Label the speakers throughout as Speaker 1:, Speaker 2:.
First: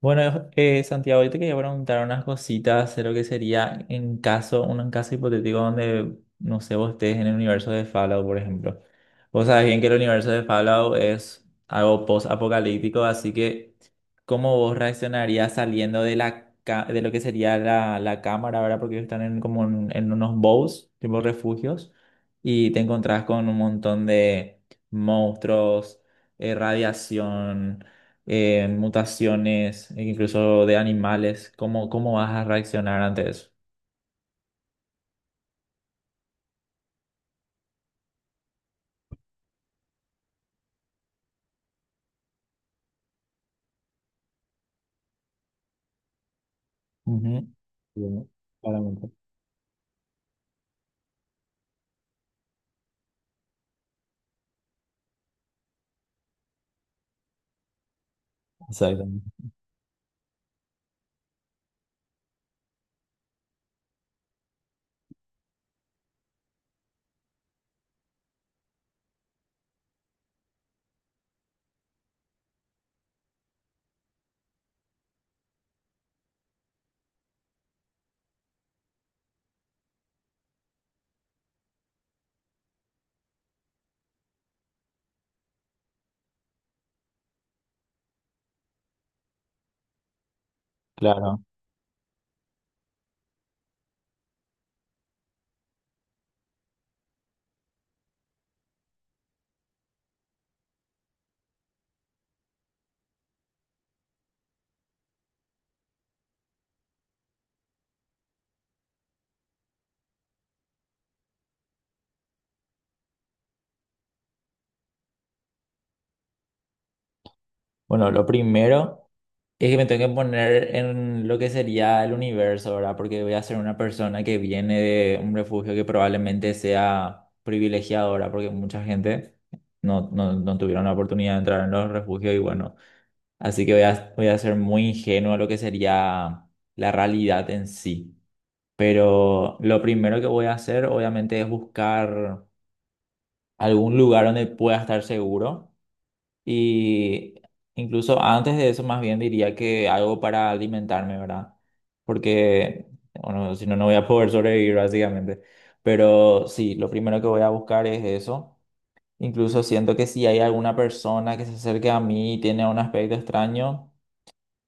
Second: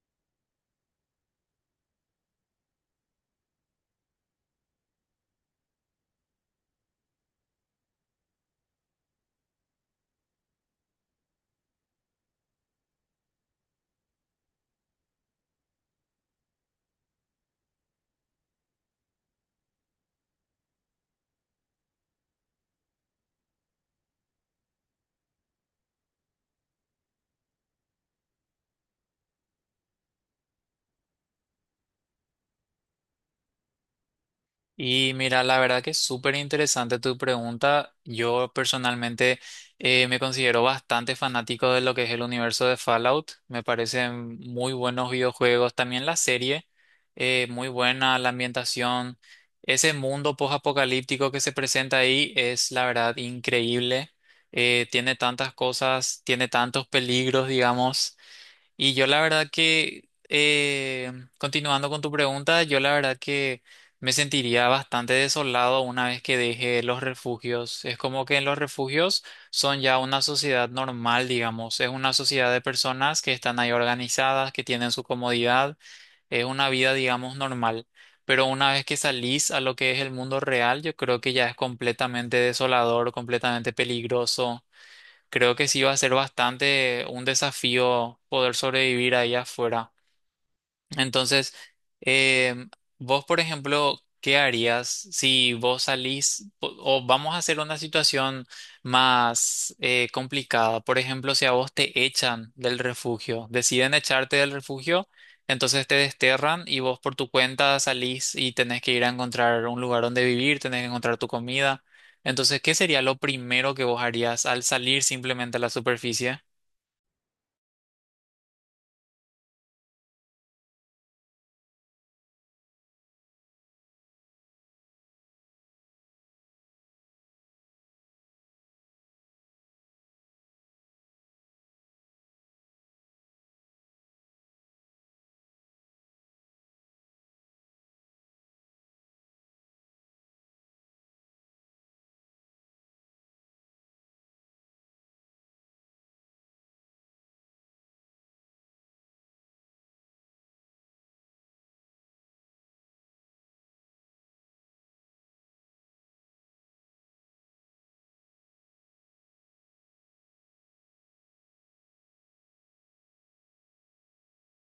Speaker 1: Bueno, Santiago, yo te quería preguntar unas cositas de lo que sería en caso, un caso hipotético donde, no sé, vos estés en el universo de Fallout, por ejemplo. Vos sabés bien que el universo de Fallout es algo post-apocalíptico, así que ¿cómo vos reaccionarías saliendo de de lo que sería la cámara, ¿verdad? Porque ellos están como en unos bows, tipo refugios, y te encontrás con un montón de monstruos, radiación, mutaciones, e incluso de animales. ¿Cómo, cómo vas a reaccionar ante eso?
Speaker 2: Y mira, la verdad que es súper interesante tu pregunta. Yo personalmente me considero bastante fanático de lo que es el universo de Fallout. Me parecen muy buenos videojuegos. También la serie,
Speaker 1: Ujú.
Speaker 2: muy buena
Speaker 1: Bien,
Speaker 2: la
Speaker 1: claramente.
Speaker 2: ambientación. Ese mundo post-apocalíptico que se presenta ahí es, la verdad, increíble. Tiene tantas cosas, tiene tantos peligros, digamos. Y yo la
Speaker 1: Exactamente.
Speaker 2: verdad que, continuando con tu pregunta, yo la verdad que me sentiría bastante desolado una vez que deje los refugios. Es como que en los refugios son ya una sociedad normal, digamos. Es una sociedad de personas que están ahí organizadas, que tienen su comodidad. Es una vida, digamos, normal. Pero una vez que salís a lo que es el mundo real, yo creo que ya es completamente desolador, completamente peligroso. Creo que sí va a ser bastante un desafío poder sobrevivir ahí afuera.
Speaker 1: Claro.
Speaker 2: Entonces, em, vos, por ejemplo, ¿qué harías si vos o vamos a hacer una situación más complicada? Por ejemplo, si a vos te echan del refugio, deciden echarte del refugio, entonces te desterran y vos por tu cuenta salís y tenés que ir a encontrar un lugar donde vivir, tenés que encontrar tu comida. Entonces, ¿qué sería lo primero que vos harías al salir simplemente a la superficie?
Speaker 1: Bueno, lo primero es que me tengo que poner en lo que sería el universo, ¿verdad? Porque voy a ser una persona que viene de un refugio que probablemente sea privilegiadora, porque mucha gente no tuvieron la oportunidad de entrar en los refugios y bueno, así que voy a ser muy ingenuo a lo que sería la realidad en sí. Pero lo primero que voy a hacer, obviamente, es buscar algún lugar donde pueda estar seguro. Y incluso antes de eso, más bien diría que algo para alimentarme, ¿verdad? Porque, bueno, si no, no voy a poder sobrevivir, básicamente. Pero sí, lo primero que voy a buscar es eso. Incluso siento que si hay alguna persona que se acerque a mí y tiene un aspecto extraño,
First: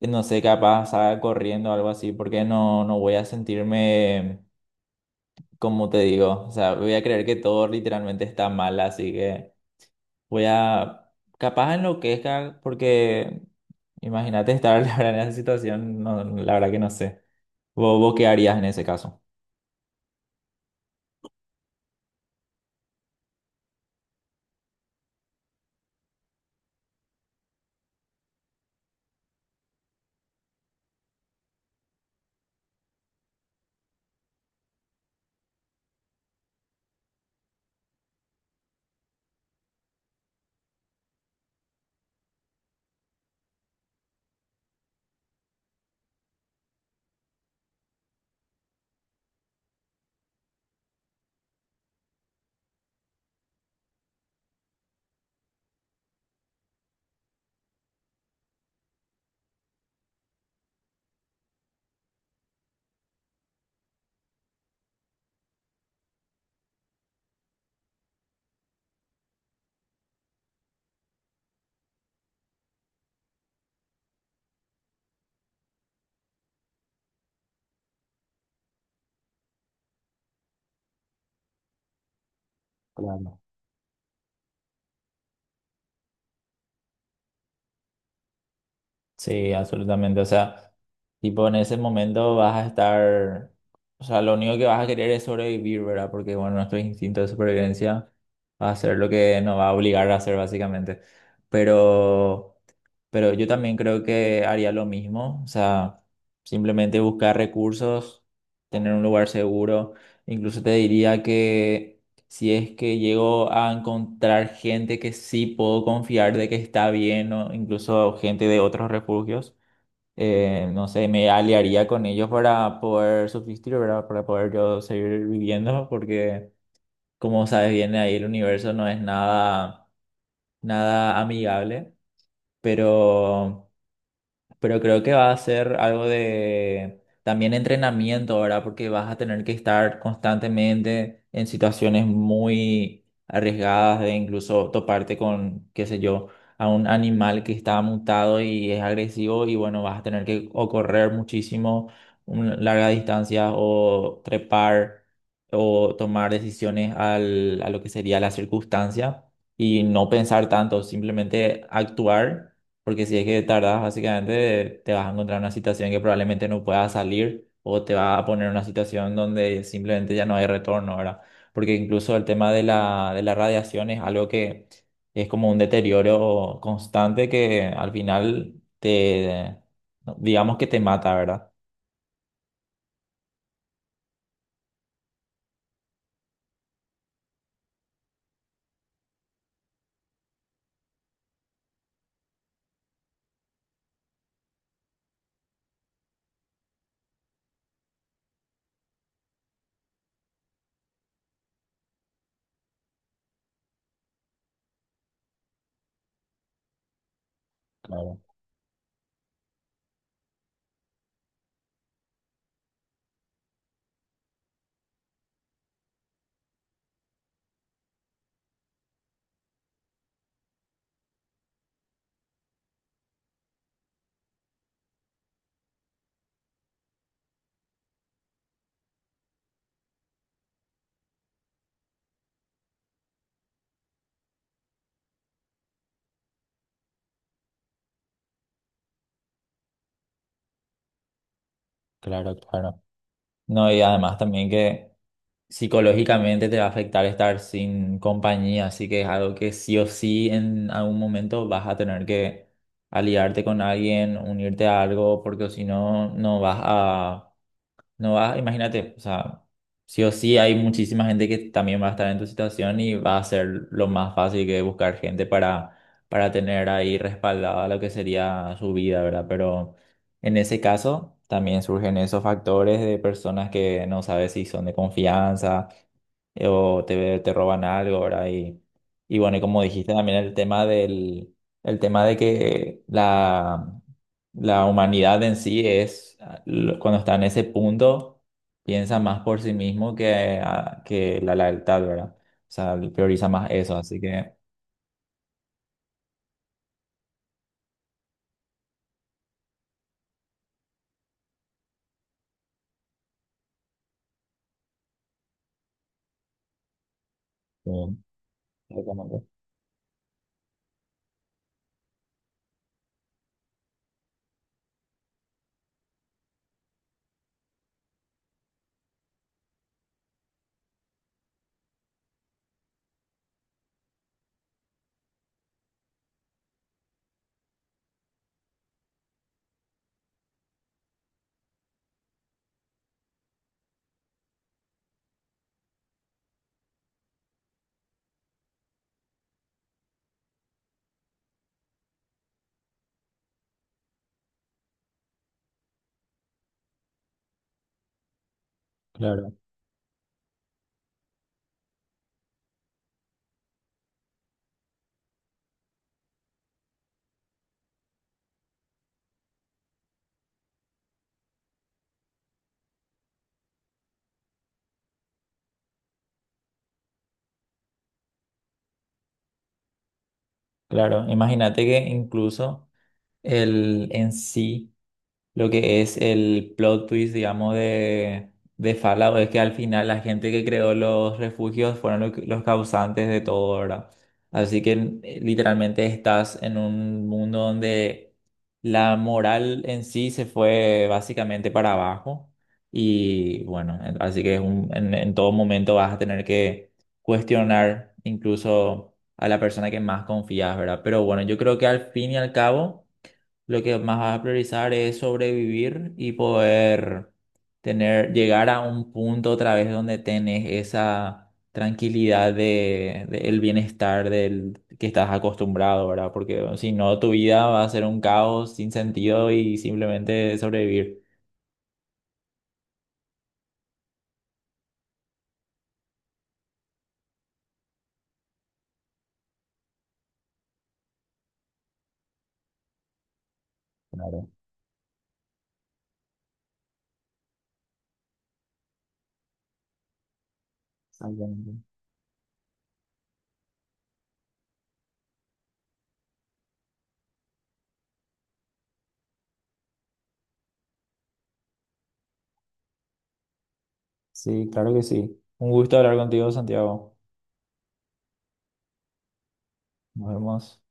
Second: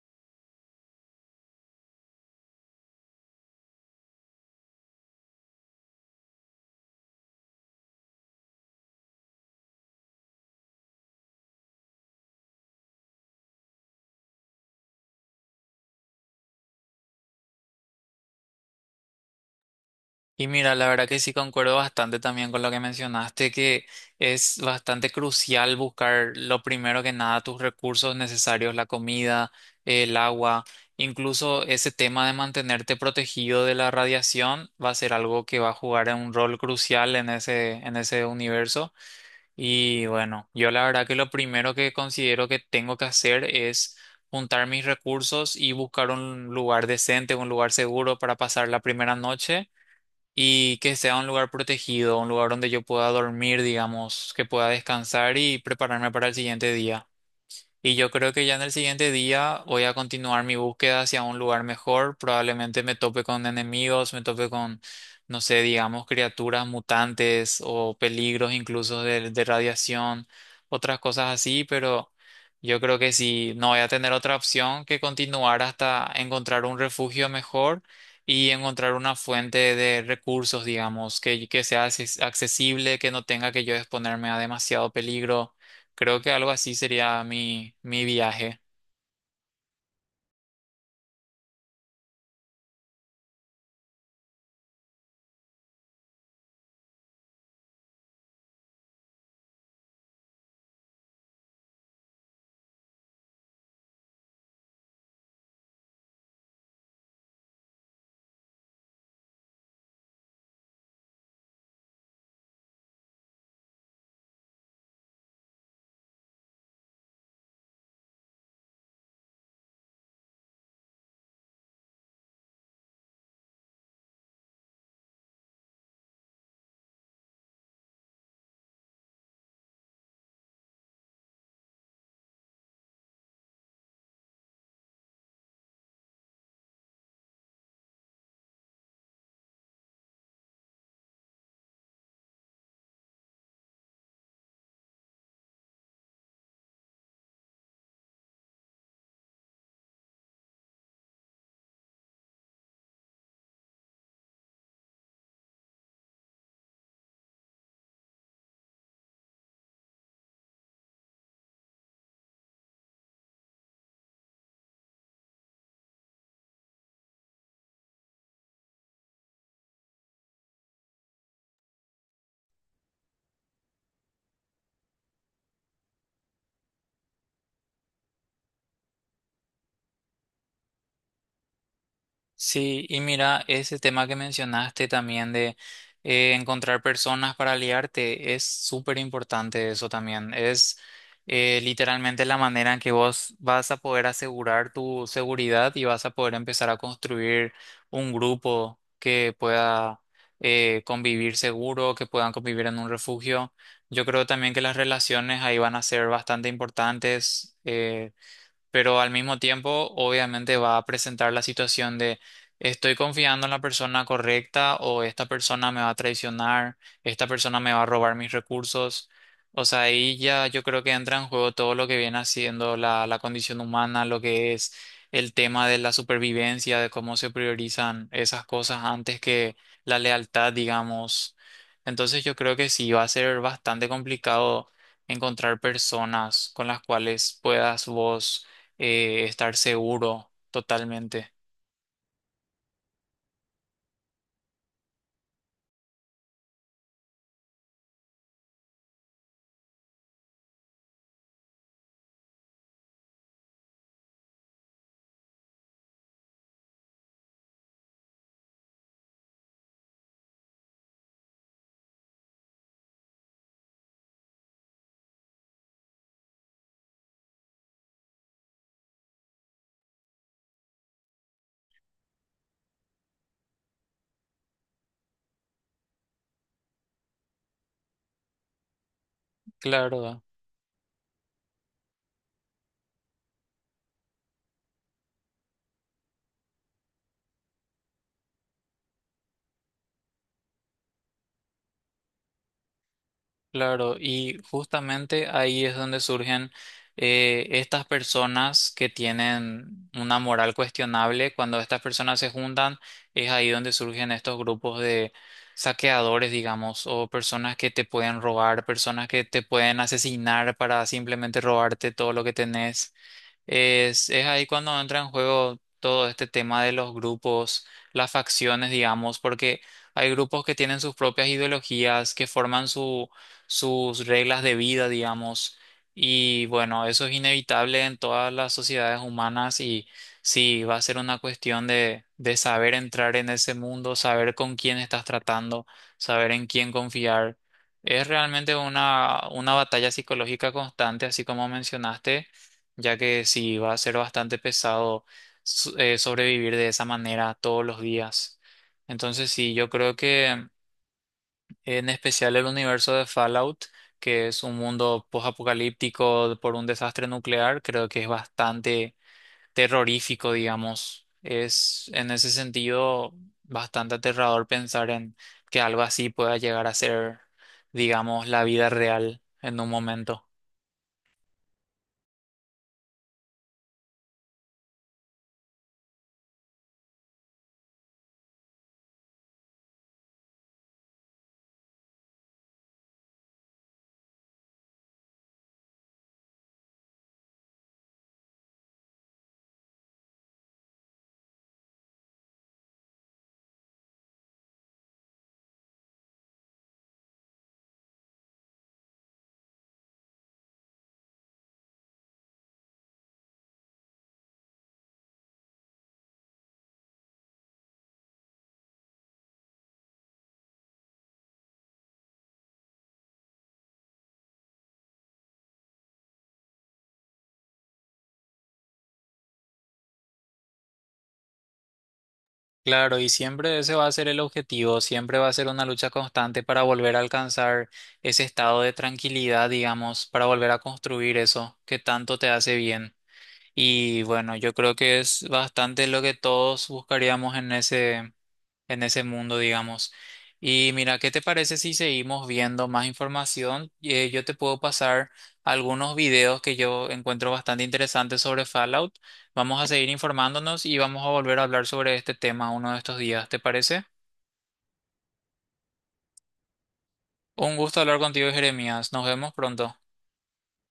Speaker 1: no sé, capaz salga corriendo o algo así, porque no voy a sentirme como te digo, o sea, voy a creer que todo literalmente está mal, así que voy a, capaz enloquezca, porque imagínate estar ahora en esa situación, no, la verdad que no sé. Vos qué harías en ese caso?
Speaker 2: Y mira, la verdad que sí concuerdo bastante también con lo que mencionaste, que es bastante crucial buscar lo primero que nada tus recursos necesarios, la comida, el agua, incluso ese tema de mantenerte protegido de la radiación va a ser algo que va a jugar un rol crucial en ese universo. Y bueno, yo la verdad que lo primero que considero que tengo que hacer es juntar mis recursos y buscar un lugar decente, un lugar seguro para pasar la primera noche y que sea un lugar protegido, un lugar donde yo pueda dormir, digamos, que pueda descansar y prepararme para el siguiente día. Y yo creo que ya en el siguiente día voy a continuar mi búsqueda hacia un lugar mejor. Probablemente me tope con enemigos, me tope con, no sé, digamos, criaturas mutantes o peligros incluso de radiación, otras cosas así, pero yo creo que sí, no voy a tener otra opción que continuar hasta encontrar un refugio mejor y encontrar una fuente de recursos, digamos, que sea accesible, que no
Speaker 1: Claro.
Speaker 2: tenga que yo exponerme a demasiado peligro. Creo que algo así sería mi viaje.
Speaker 1: Sí, absolutamente, o sea, tipo en ese momento vas a estar, o sea, lo único que vas a querer es sobrevivir, ¿verdad? Porque bueno, nuestro instinto de supervivencia va a ser lo que nos va a obligar a hacer básicamente, pero... Pero yo también creo que haría lo mismo, o sea, simplemente buscar recursos, tener un lugar seguro. Incluso te diría que si es que llego a encontrar gente que sí puedo confiar de que está bien, o incluso gente de otros refugios, no sé, me aliaría con ellos para poder subsistir, ¿verdad? Para poder yo seguir viviendo, porque como sabes bien, ahí el universo no es nada, nada amigable, pero... Pero creo que va a ser algo de también entrenamiento, ¿verdad? Porque vas a tener que estar constantemente en situaciones muy arriesgadas de incluso toparte con, qué sé yo, a un animal que está mutado y es agresivo y bueno, vas a tener que o correr muchísimo, larga distancia o trepar o tomar decisiones a lo que sería la circunstancia y no pensar tanto, simplemente actuar, porque si es que tardas, básicamente te vas a encontrar en una situación que probablemente no puedas salir o te va a poner en una situación donde simplemente ya no hay retorno, ¿verdad? Porque incluso el tema de de la radiación es algo que es como un deterioro constante que al final te, digamos que te mata, ¿verdad?
Speaker 2: Sí, y mira, ese tema que mencionaste también de encontrar personas para aliarte es súper importante eso también. Es literalmente la manera en que vos vas a poder asegurar tu seguridad y vas a poder empezar a construir un grupo que pueda convivir seguro, que puedan convivir en un refugio. Yo creo también que las relaciones ahí van a ser bastante importantes.
Speaker 1: Claro,
Speaker 2: Pero al mismo tiempo obviamente va a presentar la situación de estoy confiando en la persona correcta o esta persona me va a traicionar, esta persona me va a robar mis recursos. O sea, ahí ya yo creo que entra en juego todo lo que viene haciendo la condición humana, lo que es el tema de la supervivencia, de cómo se priorizan esas cosas antes que la lealtad, digamos. Entonces yo creo que sí va a ser bastante complicado encontrar personas con las cuales puedas vos estar seguro totalmente.
Speaker 1: claro, claro. No, y además también que psicológicamente te va a afectar estar sin compañía, así que es algo que sí o sí en algún momento vas a tener que aliarte con alguien, unirte a algo, porque o si no, no vas, imagínate, o sea, sí o sí hay muchísima gente que también va a estar en tu situación y va a ser lo más fácil que buscar gente para tener ahí respaldada lo que sería su vida, ¿verdad? Pero... En ese caso, también surgen esos factores de personas que no sabes si son de confianza, te roban algo, ¿verdad? Y bueno, y como dijiste también
Speaker 2: Claro,
Speaker 1: el tema el tema de que la humanidad en sí es, ah, cuando está en ese punto, piensa más por sí mismo que, ah, que la lealtad, ¿verdad? O sea, prioriza más eso,
Speaker 2: claro.
Speaker 1: así que...
Speaker 2: Y justamente ahí es donde surgen estas personas que tienen una moral cuestionable. Cuando estas personas se juntan, es ahí donde surgen estos grupos de saqueadores, digamos, o personas que te
Speaker 1: eh,
Speaker 2: pueden robar, personas
Speaker 1: recomiendo.
Speaker 2: que te pueden asesinar para simplemente robarte todo lo que tenés. Es ahí cuando entra en juego todo este tema de los grupos, las facciones, digamos, porque hay grupos que tienen sus propias ideologías, que forman sus reglas de vida, digamos, y bueno, eso es inevitable en todas las sociedades humanas y sí, va a ser una cuestión de saber entrar en ese mundo, saber con quién estás tratando, saber en quién confiar. Es realmente una batalla psicológica constante, así como mencionaste ya que sí va a ser bastante pesado sobrevivir de esa manera todos los días. Entonces
Speaker 1: Claro,
Speaker 2: sí, yo creo que en especial el universo de Fallout, que es un mundo post-apocalíptico por un desastre nuclear, creo que es bastante terrorífico, digamos. Es en ese sentido bastante aterrador pensar en que algo así pueda llegar a ser, digamos, la vida real en un momento.
Speaker 1: claro. Imagínate que incluso el en sí. Lo que es el plot twist, digamos, de Fallout es que al final la gente que creó los refugios fueron los causantes de todo, ¿verdad? Así que literalmente estás en un mundo donde la moral en sí se fue básicamente para abajo y bueno, así que en todo momento vas a tener que cuestionar incluso a la persona que más confías, ¿verdad? Pero bueno, yo creo que al fin y al cabo... Lo que más vas a priorizar es sobrevivir y poder tener, llegar a un punto otra vez donde tenés esa tranquilidad de el bienestar del que estás acostumbrado, ¿verdad? Porque bueno, si no, tu vida va a ser un caos sin sentido y simplemente sobrevivir.
Speaker 2: Claro, y siempre ese va a ser el objetivo, siempre va a ser una lucha constante para volver a alcanzar ese estado de tranquilidad, digamos, para volver a construir eso que tanto te hace bien. Y
Speaker 1: Claro,
Speaker 2: bueno, yo creo que es bastante lo que todos buscaríamos en ese mundo, digamos. Y mira, ¿qué te parece
Speaker 1: exactamente.
Speaker 2: si seguimos viendo más información? Yo te puedo pasar algunos videos que yo encuentro bastante interesantes sobre Fallout. Vamos a seguir informándonos y vamos a volver a hablar sobre este tema uno de estos días, ¿te parece?
Speaker 1: Sí, claro que sí. Un gusto hablar contigo, Santiago.
Speaker 2: Un gusto hablar contigo, Jeremías. Nos vemos pronto.
Speaker 1: Nos vemos.